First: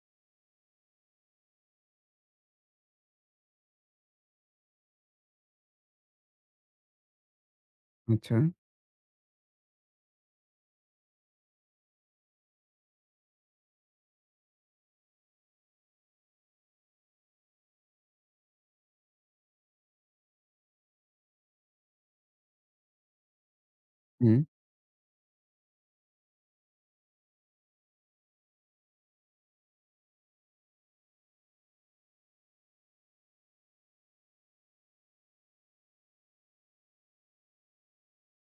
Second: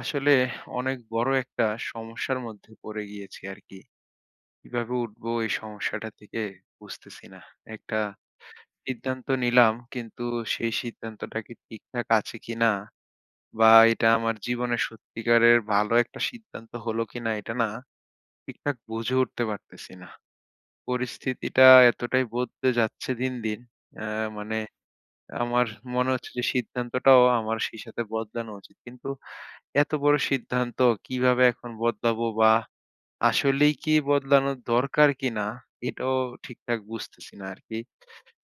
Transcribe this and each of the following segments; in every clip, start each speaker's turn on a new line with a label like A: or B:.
A: আসলে অনেক বড় একটা সমস্যার মধ্যে পড়ে গিয়েছি আর কি। কিভাবে উঠবো এই সমস্যাটা থেকে বুঝতেছি না। একটা
B: আচ্ছা,
A: সিদ্ধান্ত নিলাম কিন্তু সেই সিদ্ধান্তটা কি ঠিকঠাক আছে কিনা বা এটা আমার জীবনে সত্যিকারের ভালো একটা সিদ্ধান্ত হলো কিনা এটা না ঠিকঠাক বুঝে উঠতে পারতেছি না। পরিস্থিতিটা এতটাই বদলে যাচ্ছে দিন, দিন আ
B: হুম,
A: মানে আমার মনে হচ্ছে যে সিদ্ধান্তটাও আমার সেই সাথে বদলানো উচিত। কিন্তু এত বড় সিদ্ধান্ত কিভাবে এখন বদলাবো বা আসলেই কি বদলানোর দরকার কিনা? এটাও ঠিকঠাক বুঝতেছি না আরকি।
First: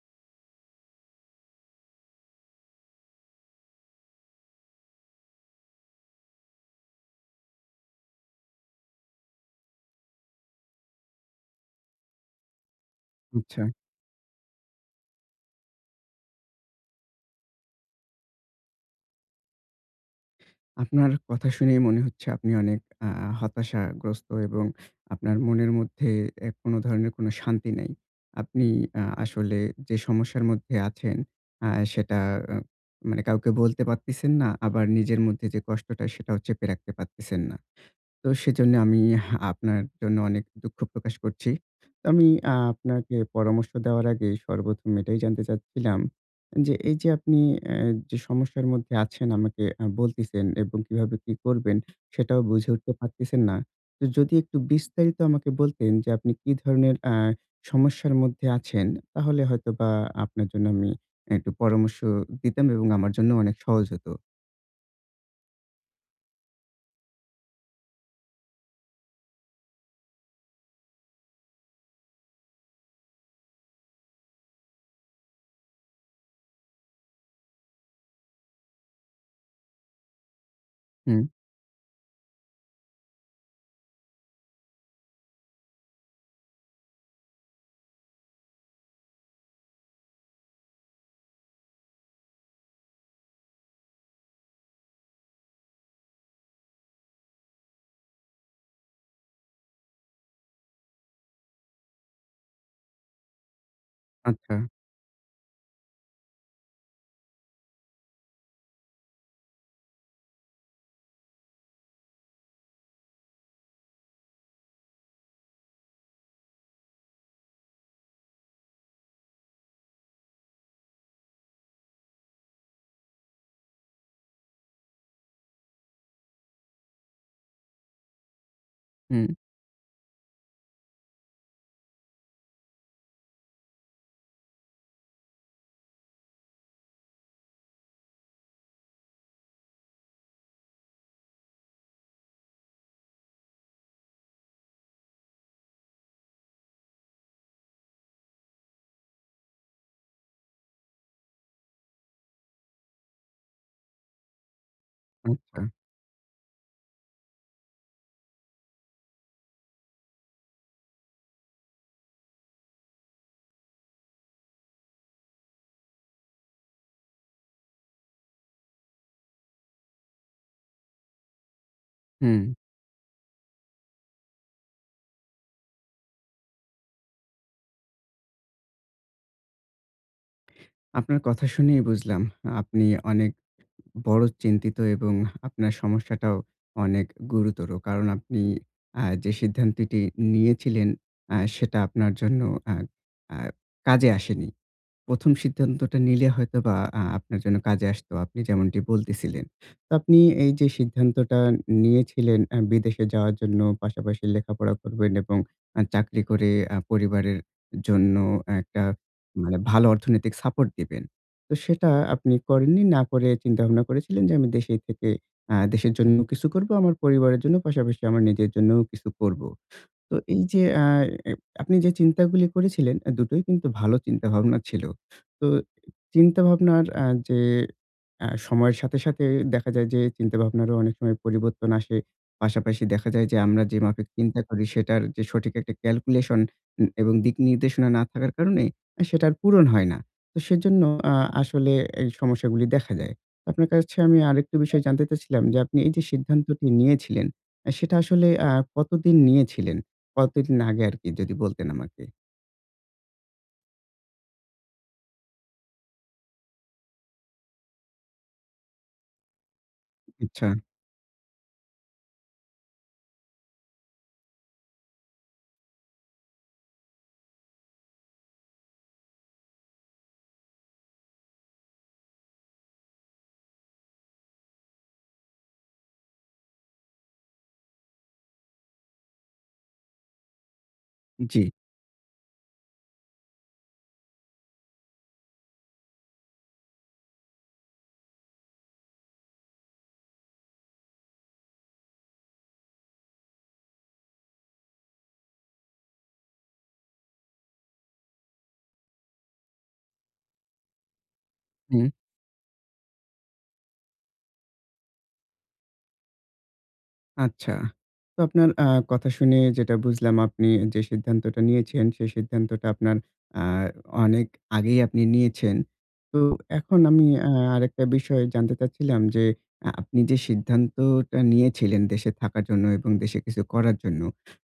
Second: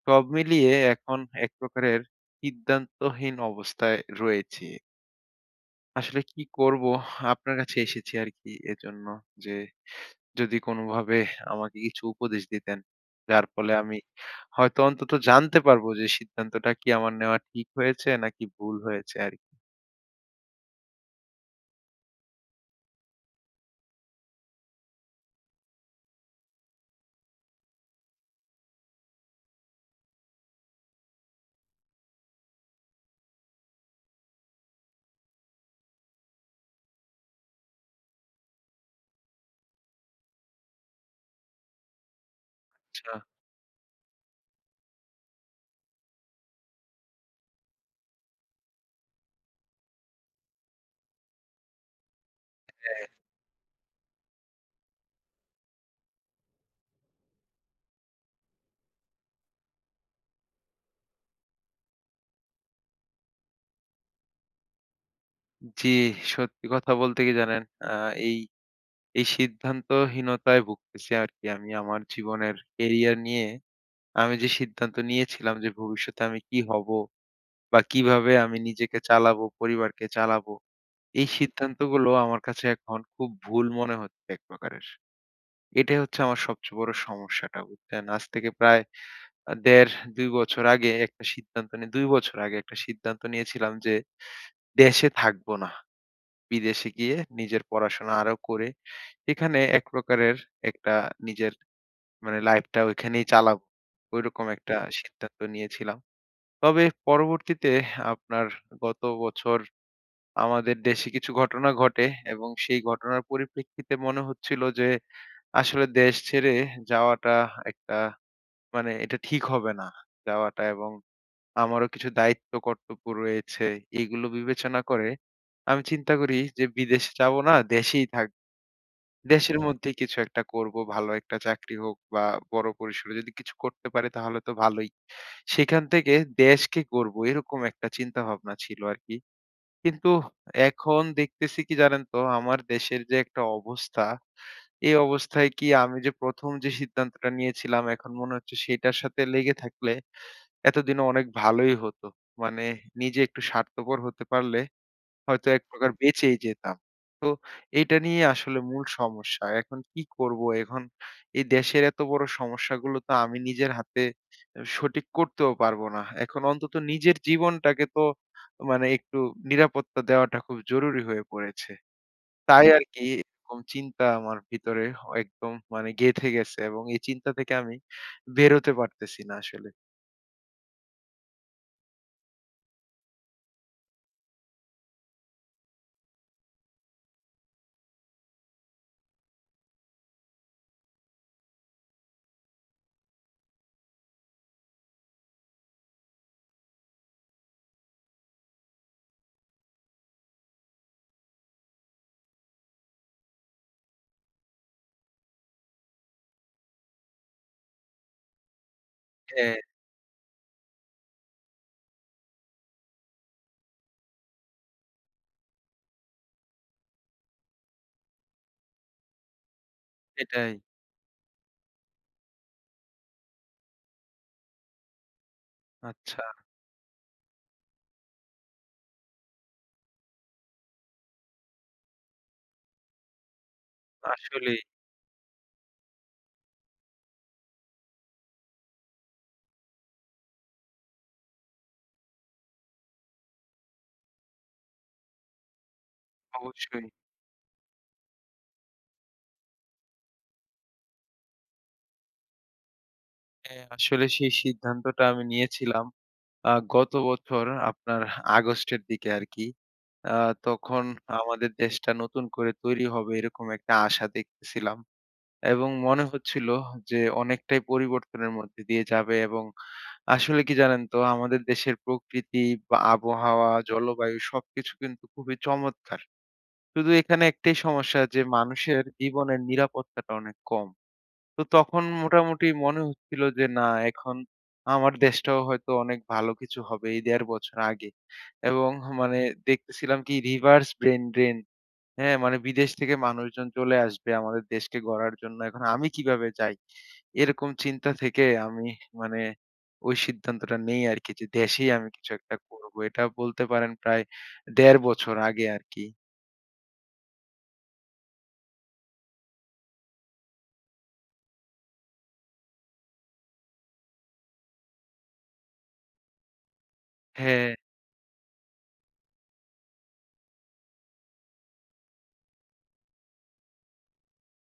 A: সব মিলিয়ে এখন এক প্রকারের সিদ্ধান্তহীন অবস্থায় রয়েছি। আসলে কি করব? আপনার কাছে এসেছি আরকি এজন্য যে যদি কোনোভাবে আমাকে কিছু উপদেশ দিতেন। যার
B: আচ্ছা।
A: ফলে আমি হয়তো অন্তত জানতে পারবো যে সিদ্ধান্তটা কি আমার নেওয়া ঠিক হয়েছে নাকি ভুল হয়েছে আরকি।
B: আপনার কথা শুনেই মনে হচ্ছে আপনি অনেক আ হতাশাগ্রস্ত এবং আপনার মনের মধ্যে কোন ধরনের কোন শান্তি নেই। আপনি আসলে যে সমস্যার মধ্যে আছেন সেটা আ মানে কাউকে বলতে পারতেছেন না, আবার নিজের মধ্যে যে কষ্টটা সেটাও চেপে রাখতে পারতেছেন না। তো সেজন্য আমি আপনার জন্য অনেক দুঃখ প্রকাশ করছি। তো আমি
A: আচ্ছা।
B: আপনাকে পরামর্শ দেওয়ার আগে সর্বপ্রথম এটাই জানতে চাচ্ছিলাম যে এই যে আপনি এ যে সমস্যার মধ্যে আছেন আমাকে বলতেছেন এবং কিভাবে কি করবেন সেটাও বুঝে উঠতে
A: হ্যাঁ।
B: পারতেছেন না। তো যদি একটু বিস্তারিত আমাকে বলতেন যে আপনি কি ধরনের সমস্যার মধ্যে আছেন, তাহলে হয়তোবা আপনার জন্য আমি একটু পরামর্শ দিতাম এবং আমার জন্য অনেক সহজ হতো।
A: জি, সত্যি কথা বলতে কি জানেন? এই এই সিদ্ধান্তহীনতায় ভুগতেছি আরকি আমি আমার জীবনের ক্যারিয়ার নিয়ে। আমি যে সিদ্ধান্ত নিয়েছিলাম যে ভবিষ্যতে আমি কি হবো বা কিভাবে আমি নিজেকে চালাবো, পরিবারকে চালাবো।
B: হুম,
A: এই সিদ্ধান্তগুলো আমার কাছে এখন খুব ভুল মনে হচ্ছে এক প্রকারের। এটাই হচ্ছে আমার সবচেয়ে বড় সমস্যাটা, বুঝছেন? আজ থেকে প্রায় ১.৫-২ বছর আগে একটা সিদ্ধান্ত নিয়ে ২ বছর আগে একটা সিদ্ধান্ত নিয়েছিলাম যে দেশে থাকবো না। বিদেশে গিয়ে নিজের পড়াশোনা আরো করে সেখানে এক প্রকারের একটা নিজের মানে লাইফটা ওইখানেই চালাবো। ঐরকম
B: আচ্ছা,
A: একটা হুম। সিদ্ধান্ত নিয়েছিলাম। তবে পরবর্তীতে আপনার গত বছর আমাদের দেশে কিছু ঘটনা ঘটে এবং সেই ঘটনার পরিপ্রেক্ষিতে মনে হচ্ছিল যে আসলে দেশ ছেড়ে যাওয়াটা একটা মানে এটা ঠিক হবে না যাওয়াটা এবং আমারও কিছু দায়িত্ব কর্তব্য রয়েছে। এগুলো বিবেচনা করে আমি চিন্তা করি যে বিদেশে যাব না, দেশেই থাকব।
B: হুম,
A: দেশের মধ্যেই কিছু একটা করব। ভালো একটা চাকরি হোক বা বড় পরিসরে যদি কিছু করতে পারি তাহলে তো ভালোই। সেখান থেকে দেশকে গড়বো এরকম একটা চিন্তাভাবনা ছিল আরকি। কিন্তু এখন দেখতেছি কি জানেন তো আমার দেশের যে একটা অবস্থা, এই অবস্থায় কি আমি যে ১ম যে সিদ্ধান্তটা নিয়েছিলাম এখন মনে হচ্ছে সেটার সাথে লেগে থাকলে এতদিনে অনেক ভালোই হতো। মানে নিজে একটু স্বার্থপর হতে পারলে হয়তো
B: আচ্ছা,
A: এক প্রকার বেঁচেই যেতাম। তো এইটা নিয়ে আসলে মূল সমস্যা। এখন কি করব? এখন এই দেশের এত বড় সমস্যাগুলো তো আমি নিজের হাতে সঠিক করতেও পারবো না। এখন অন্তত নিজের জীবনটাকে তো মানে একটু নিরাপত্তা দেওয়াটা খুব জরুরি হয়ে পড়েছে।
B: হুম।
A: তাই হুম। আরকি এরকম চিন্তা আমার ভিতরে একদম মানে গেঁথে গেছে এবং এই চিন্তা থেকে আমি বেরোতে পারতেছি না আসলে।
B: আপনার কথা শুনেই বুঝলাম আপনি অনেক বড় চিন্তিত এবং আপনার সমস্যাটাও অনেক গুরুতর। কারণ আপনি যে সিদ্ধান্তটি নিয়েছিলেন সেটা আপনার জন্য আ আ কাজে আসেনি। ১ম সিদ্ধান্তটা নিলে হয়তোবা আপনার জন্য কাজে আসতো। আপনি যেমনটি বলতেছিলেন। তো আপনি এই যে সিদ্ধান্তটা নিয়েছিলেন বিদেশে যাওয়ার জন্য পাশাপাশি লেখাপড়া করবেন এবং চাকরি করে পরিবারের জন্য একটা মানে
A: হ্যাঁ,
B: ভালো অর্থনৈতিক সাপোর্ট দিবেন। তো সেটা আপনি করেননি। না করে চিন্তাভাবনা করেছিলেন যে আমি দেশেই থেকে দেশের জন্য কিছু করব, আমার পরিবারের জন্য পাশাপাশি আমার নিজের জন্যও কিছু করব। তো এই
A: সেটাই।
B: যে আ এ আপনি যে চিন্তাগুলি করেছিলেন, দুটোই কিন্তু ভালো চিন্তাভাবনা ছিল। তো
A: আচ্ছা,
B: চিন্তাভাবনার যে সময়ের সাথে, সাথে দেখা যায় যে চিন্তাভাবনারও অনেক সময় পরিবর্তন আসে। পাশাপাশি দেখা যায় যে আমরা যে মাফিক চিন্তা
A: আসলেই,
B: করি সেটার যে সঠিক একটা ক্যালকুলেশন এবং দিক নির্দেশনা না থাকার কারণে সেটা আর পূরণ হয় না। তো সেজন্য আ আসলে এই সমস্যাগুলি দেখা যায়। আপনার কাছে আমি আরেকটু বিষয় জানতে চাচ্ছিলাম যে আপনি এই যে সিদ্ধান্তটি
A: অবশ্যই।
B: নিয়েছিলেন, সেটা আসলে কতদিন নিয়েছিলেন? কতদিন আগে আরকি যদি বলতেন আমাকে?
A: হ্যাঁ, আসলে সেই সিদ্ধান্তটা আমি নিয়েছিলাম গত বছর আপনার আগস্টের দিকে আরকি। আ
B: আচ্ছা,
A: তখন আমাদের দেশটা নতুন করে তৈরি হবে এরকম একটা আশা দেখতেছিলাম। এবং মনে হচ্ছিল যে অনেকটাই পরিবর্তনের মধ্যে দিয়ে যাবে এবং আসলে কি জানেন তো আমাদের দেশের প্রকৃতি বা আবহাওয়া, জলবায়ু সবকিছু কিন্তু খুবই চমৎকার। শুধু এখানে একটাই সমস্যা যে মানুষের জীবনের নিরাপত্তাটা অনেক কম।
B: জি।
A: তো তখন মোটামুটি মনে হচ্ছিল যে না এখন আমার দেশটাও হয়তো অনেক ভালো কিছু হবে এই ১.৫ বছর আগে। এবং মানে দেখতেছিলাম কি reverse brain drain হ্যাঁ? মানে বিদেশ থেকে মানুষজন চলে আসবে আমাদের দেশকে গড়ার জন্য। এখন আমি কিভাবে যাই? এরকম চিন্তা থেকে আমি মানে ওই সিদ্ধান্তটা নেই আরকি যে দেশেই
B: হু।
A: আমি কিছু একটা করব। এটা বলতে পারেন প্রায় ১.৫ বছর আগে আরকি।
B: আচ্ছা। তো আপনার কথা শুনে যেটা বুঝলাম আপনি যে সিদ্ধান্তটা নিয়েছেন, সেই সিদ্ধান্তটা আপনার আ অনেক আগেই আপনি নিয়েছেন। তো এখন আমি
A: হ্যাঁ,
B: আরেকটা বিষয় জানতে চাচ্ছিলাম যে, আপনি যে সিদ্ধান্তটা নিয়েছিলেন দেশে থাকার জন্য এবং দেশে কিছু করার জন্য,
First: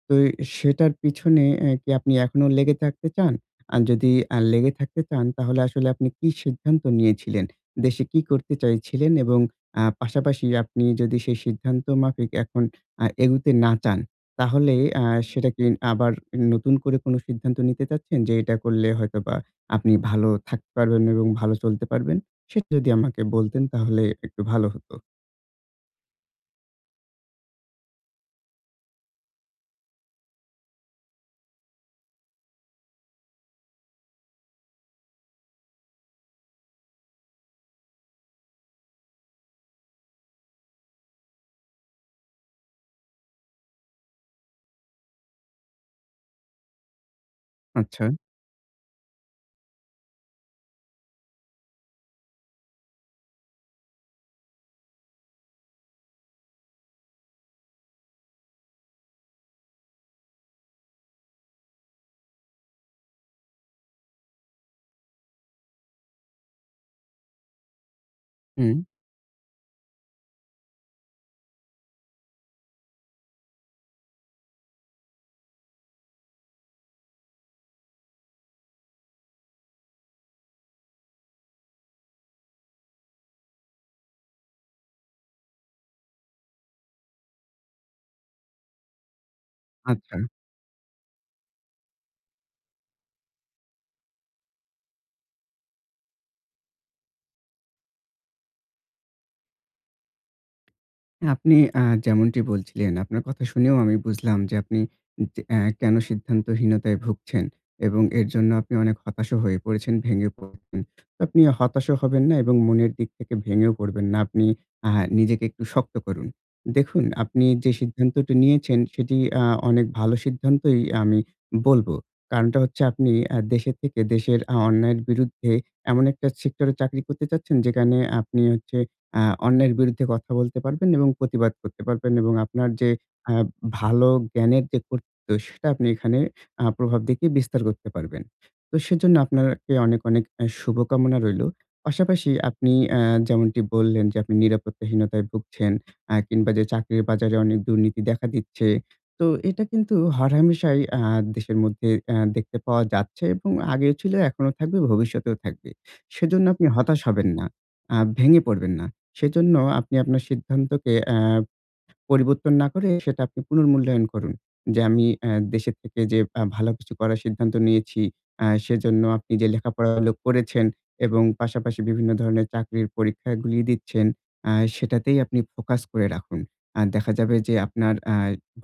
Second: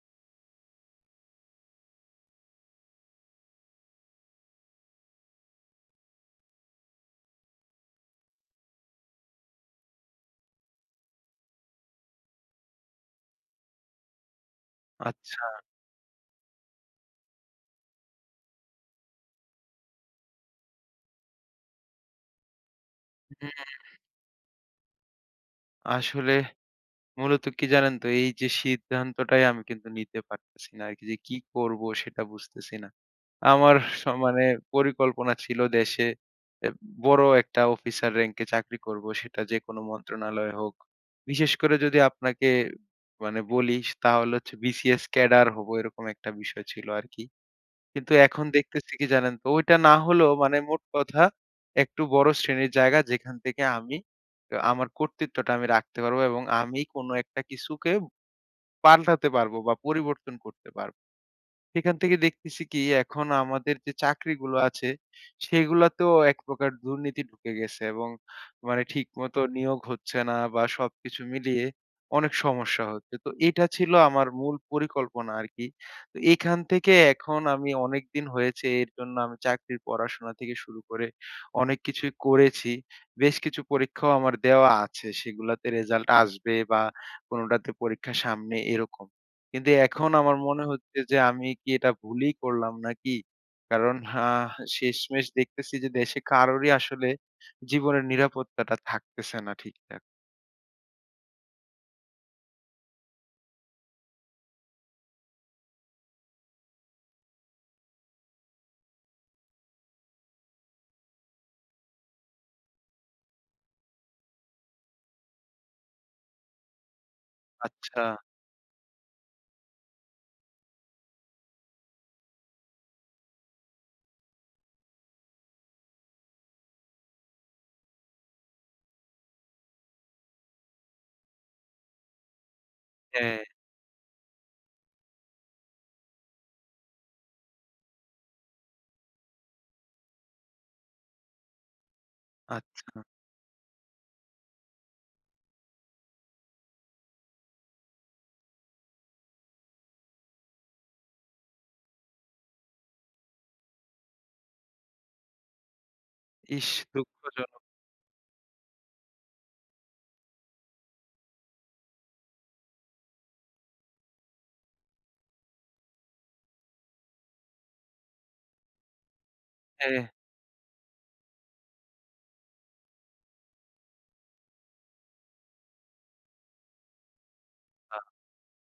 B: তো সেটার পিছনে কি আপনি এখনো লেগে থাকতে চান? আর যদি লেগে থাকতে চান, তাহলে আসলে আপনি কি সিদ্ধান্ত নিয়েছিলেন? দেশে কি করতে চাইছিলেন এবং পাশাপাশি আপনি যদি সেই সিদ্ধান্ত মাফিক এখন এগুতে না চান, তাহলে আ
A: আচ্ছা।
B: সেটা কি আবার নতুন করে কোনো সিদ্ধান্ত নিতে চাচ্ছেন যে এটা করলে হয়তোবা আপনি ভালো থাকতে পারবেন এবং ভালো চলতে পারবেন? সেটা যদি আমাকে বলতেন
A: হুম,
B: তাহলে একটু ভালো হতো।
A: আসলে মূলত কি জানেন তো? এই যে সিদ্ধান্তটাই আমি কিন্তু নিতে পারতেছি না আরকি যে কি করব সেটা বুঝতেছি না। আমার মানে পরিকল্পনা ছিল দেশে এ বড় একটা অফিসার র‍্যাংকে চাকরি করব সেটা যেকোনো মন্ত্রণালয় হোক। বিশেষ করে যদি আপনাকে মানে বলি তাহলে হচ্ছে বিসিএস ক্যাডার হব এরকম একটা বিষয় ছিল আরকি।
B: আচ্ছা।
A: কিন্তু এখন দেখতেছি কি জানেন তো? ওইটা না হলেও মানে মোট কথা একটু বড় শ্রেণীর জায়গা যেখান থেকে আমি আমার কর্তৃত্বটা আমি রাখতে পারবো এবং আমি কোনো একটা কিছুকে পাল্টাতে পারবো বা পরিবর্তন করতে পারবো। সেখান থেকে দেখতেছি কি এখন আমাদের যে চাকরিগুলো আছে সেগুলাতেও এক প্রকার দুর্নীতি ঢুকে গেছে এবং
B: হুম,
A: মানে ঠিকমতো নিয়োগ হচ্ছে না বা সবকিছু মিলিয়ে অনেক সমস্যা হচ্ছে। তো এটা ছিল আমার মূল পরিকল্পনা আরকি। তো এখান থেকে এখন আমি অনেকদিন হয়েছে এর জন্য আমি চাকরির পড়াশোনা থেকে শুরু করে অনেক কিছুই করেছি। বেশ কিছু পরীক্ষাও আমার দেওয়া আছে। সেগুলাতে রেজাল্ট আসবে বা কোনোটাতে পরীক্ষা সামনে এরকম। কিন্তু এখন
B: আচ্ছা।
A: আমার মনে হচ্ছে যে আমি কি এটা ভুলই করলাম নাকি? কারণ আ শেষমেশ দেখতেছি যে দেশে কারোরই আসলে জীবনের নিরাপত্তাটা থাকতেছে না ঠিকঠাক।
B: আপনি যেমনটি বলছিলেন, আপনার কথা শুনেও আমি বুঝলাম যে আপনি যে কেন সিদ্ধান্তহীনতায় ভুগছেন এবং এর জন্য আপনি অনেক হতাশও হয়ে পড়েছেন, ভেঙে পড়েছেন। তো আপনি হতাশও হবেন না এবং মনের দিক থেকে ভেঙেও পড়বেন না। আপনি আ নিজেকে একটু শক্ত করুন। দেখুন, আপনি যে
A: আচ্ছা,
B: সিদ্ধান্তটি নিয়েছেন সেটি অনেক ভালো সিদ্ধান্তই আমি বলব। কারণটা হচ্ছে আপনি দেশে থেকে দেশের অন্যায়ের বিরুদ্ধে এমন একটা সেক্টরে চাকরি করতে চাচ্ছেন যেখানে আপনি হচ্ছে আ অন্যের বিরুদ্ধে কথা বলতে পারবেন এবং প্রতিবাদ করতে পারবেন এবং আপনার যে আ
A: হ্যাঁ,
B: ভালো জ্ঞানের যে কর্তৃত্ব সেটা আপনি এখানে প্রভাব দেখিয়ে বিস্তার করতে পারবেন। তো সেজন্য আপনাকে অনেক, অনেক শুভকামনা রইলো। পাশাপাশি আপনি
A: আচ্ছা।
B: যেমনটি বললেন যে আপনি নিরাপত্তাহীনতায় ভুগছেন কিংবা যে চাকরির বাজারে অনেক দুর্নীতি দেখা দিচ্ছে। তো এটা কিন্তু হরহামেশাই দেশের মধ্যে দেখতে পাওয়া যাচ্ছে এবং আগেও ছিল, এখনো থাকবে, ভবিষ্যতেও থাকবে। সেজন্য আপনি
A: ইস!
B: হতাশ হবেন না,
A: দুঃখজনক।
B: ভেঙে পড়বেন না। সেজন্য আপনি আপনার সিদ্ধান্তকে পরিবর্তন না করে সেটা আপনি পুনর্মূল্যায়ন করুন। যে আমি দেশের থেকে যে ভালো কিছু করার সিদ্ধান্ত নিয়েছি, সেজন্য আপনি যে
A: হ্যাঁ,
B: লেখাপড়াগুলো করেছেন এবং পাশাপাশি বিভিন্ন ধরনের চাকরির পরীক্ষাগুলি দিচ্ছেন, সেটাতেই আপনি ফোকাস করে রাখুন। দেখা যাবে যে আপনার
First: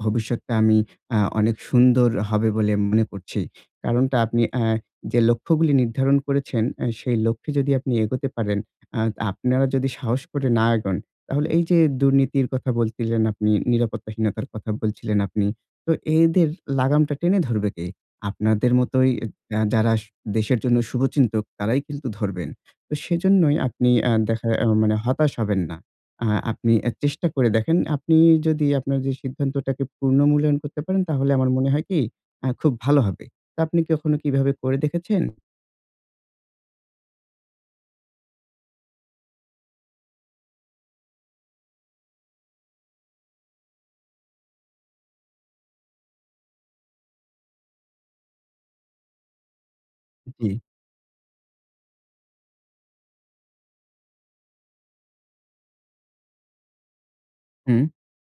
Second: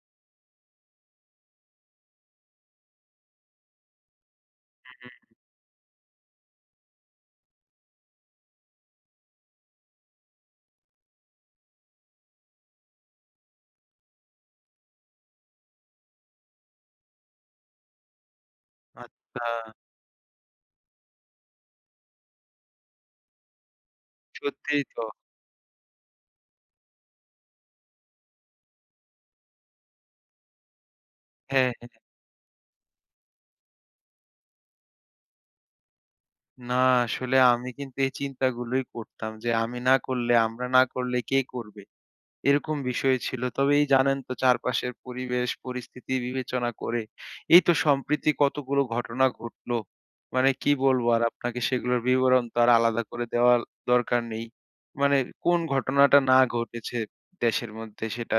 B: ভবিষ্যৎটা আমি অনেক সুন্দর হবে বলে মনে করছি। কারণটা আপনি
A: হুম,
B: যে লক্ষ্যগুলি নির্ধারণ করেছেন, সেই লক্ষ্যে যদি আপনি এগোতে পারেন, আ আপনারা যদি সাহস করে না এগোন তাহলে এই যে দুর্নীতির কথা বলছিলেন আপনি, নিরাপত্তাহীনতার কথা বলছিলেন আপনি। তো এদের লাগামটা টেনে ধরবে কে? আপনাদের মতোই
A: আচ্ছা।
B: যারা দেশের জন্য শুভচিন্তক তারাই কিন্তু ধরবেন। তো সেজন্যই আপনি আ দেখা আ
A: সত্যিই
B: মানে
A: তো।
B: হতাশ হবেন না। আপনি চেষ্টা করে দেখেন। আপনি যদি আপনার যে সিদ্ধান্তটাকে পূর্ণ মূল্যায়ন করতে পারেন তাহলে আমার মনে
A: হ্যাঁ,
B: হয়
A: হ্যাঁ।
B: কি খুব ভালো হবে। তো আপনি কখনো কি এভাবে করে দেখেছেন?
A: না আসলে আমি কিন্তু এই চিন্তাগুলোই করতাম যে আমি না করলে, আমরা না করলে কে করবে? এরকম বিষয় ছিল। তবে এই জানেন তো চারপাশের পরিবেশ, পরিস্থিতি বিবেচনা করে এই তো সম্প্রতি কতগুলো ঘটনা ঘটলো।
B: জি।
A: মানে কি বলবো আর আপনাকে সেগুলোর বিবরণ তো আর আলাদা করে দেওয়ার দরকার নেই। মানে কোন ঘটনাটা না ঘটেছে দেশের
B: হুম,
A: মধ্যে সেটা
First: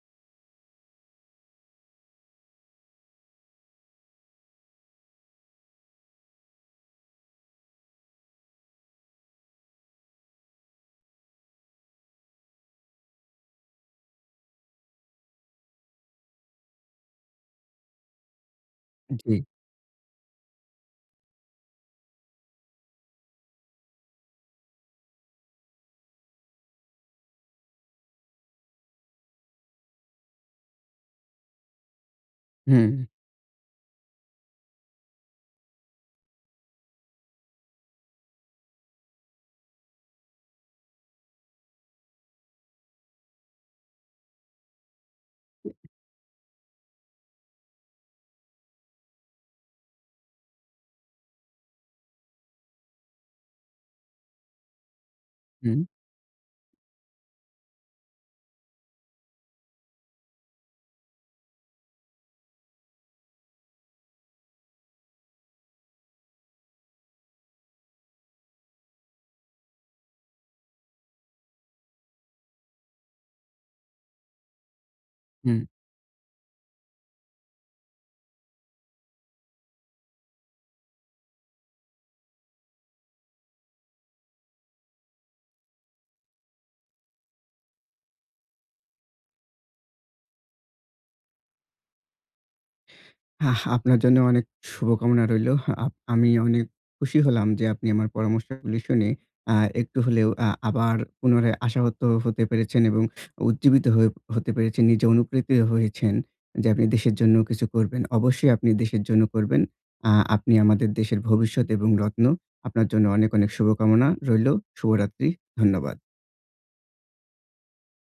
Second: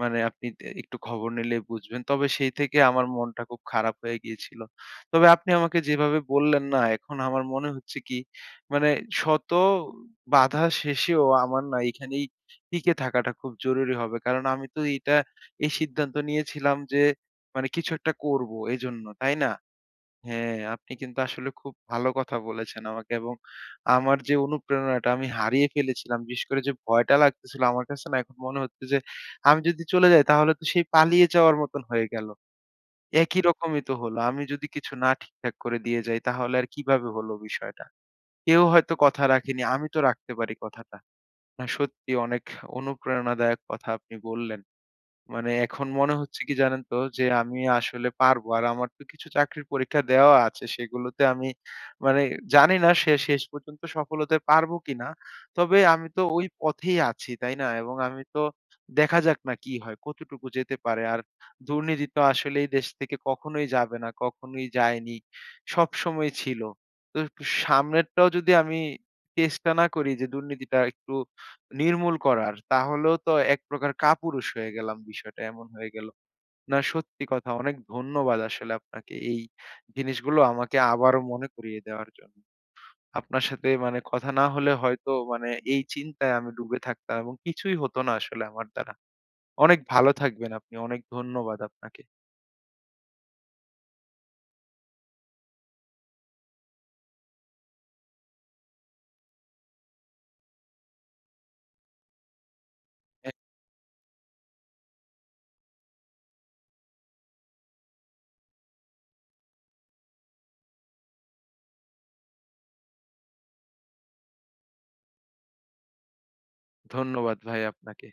A: মানে আপনি তে একটু খবর নিলে বুঝবেন। তবে সেই থেকে আমার মনটা খুব খারাপ হয়ে গিয়েছিল। তবে আপনি আমাকে যেভাবে বললেন না এখন আমার মনে হচ্ছে কি মানে শত বাধা শেষেও আমার না এখানেই টিকে থাকাটা খুব জরুরি হবে। কারণ আমি তো এইটা এই সিদ্ধান্ত নিয়েছিলাম যে মানে কিছু একটা করব এজন্য,
B: জি।
A: তাই না? হ্যাঁ, আপনি কিন্তু আসলে খুব ভালো কথা বলেছেন আমাকে এবং আমার যে অনুপ্রেরণাটা আমি হারিয়ে ফেলেছিলাম, বিশেষ করে যে ভয়টা লাগতেছিল আমার কাছে না এখন মনে হচ্ছে যে আমি যদি চলে যাই তাহলে তো সেই পালিয়ে যাওয়ার মতন হয়ে গেল।
B: হুম,
A: একই রকমই তো হলো। আমি যদি কিছু না ঠিকঠাক করে দিয়ে যাই তাহলে আর কিভাবে হলো বিষয়টা? কেউ হয়তো কথা রাখেনি, আমি তো রাখতে পারি কথাটা। না সত্যি অনেক অনুপ্রেরণাদায়ক কথা আপনি বললেন। মানে এখন মনে হচ্ছে কি জানেন তো? যে আমি আসলে পারবো। আর আমার তো কিছু চাকরির পরীক্ষা দেওয়া আছে। সেগুলোতে আমি মানে জানি না সে শেষ পর্যন্ত সফল হতে পারবো কিনা। তবে
B: হুম,
A: আমি তো ওই পথেই আছি, তাই না? এবং আমি তো দেখা যাক না কি হয়, কতটুকু যেতে পারে। আর দুর্নীতি তো আসলে এই দেশ থেকে কখনোই যাবে না, কখনোই যায়নি। সবসময় ছিল। তো সামনেরটাও যদি আমি চেষ্টা না করি যে দুর্নীতিটা একটু নির্মূল করার। তাহলেও তো এক প্রকার কাপুরুষ হয়ে গেলাম, বিষয়টা
B: হুম।
A: এমন হয়ে গেল। না সত্যি কথা অনেক ধন্যবাদ আসলে আপনাকে এই জিনিসগুলো আমাকে আবারও মনে করিয়ে দেওয়ার জন্য। আপনার সাথে মানে কথা না হলে হয়তো মানে এই চিন্তায় আমি ডুবে থাকতাম এবং কিছুই হতো না আসলে আমার দ্বারা। অনেক ভালো থাকবেন আপনি। অনেক ধন্যবাদ আপনাকে।
B: আহ! আপনার জন্য অনেক শুভকামনা রইলো। আমি অনেক খুশি হলাম যে আপনি আমার পরামর্শগুলি শুনে আ একটু হলেও আবার পুনরায় আশাহত হতে পেরেছেন এবং
A: হ্যাঁ,
B: উজ্জীবিত হয়ে হতে পেরেছেন। নিজে অনুপ্রেরিত হয়েছেন যে আপনি দেশের জন্য কিছু করবেন। অবশ্যই আপনি দেশের জন্য করবেন। আপনি আমাদের দেশের ভবিষ্যৎ এবং রত্ন। আপনার জন্য অনেক, অনেক শুভকামনা রইলো। শুভরাত্রি। ধন্যবাদ।
A: ধন্যবাদ ভাই আপনাকে।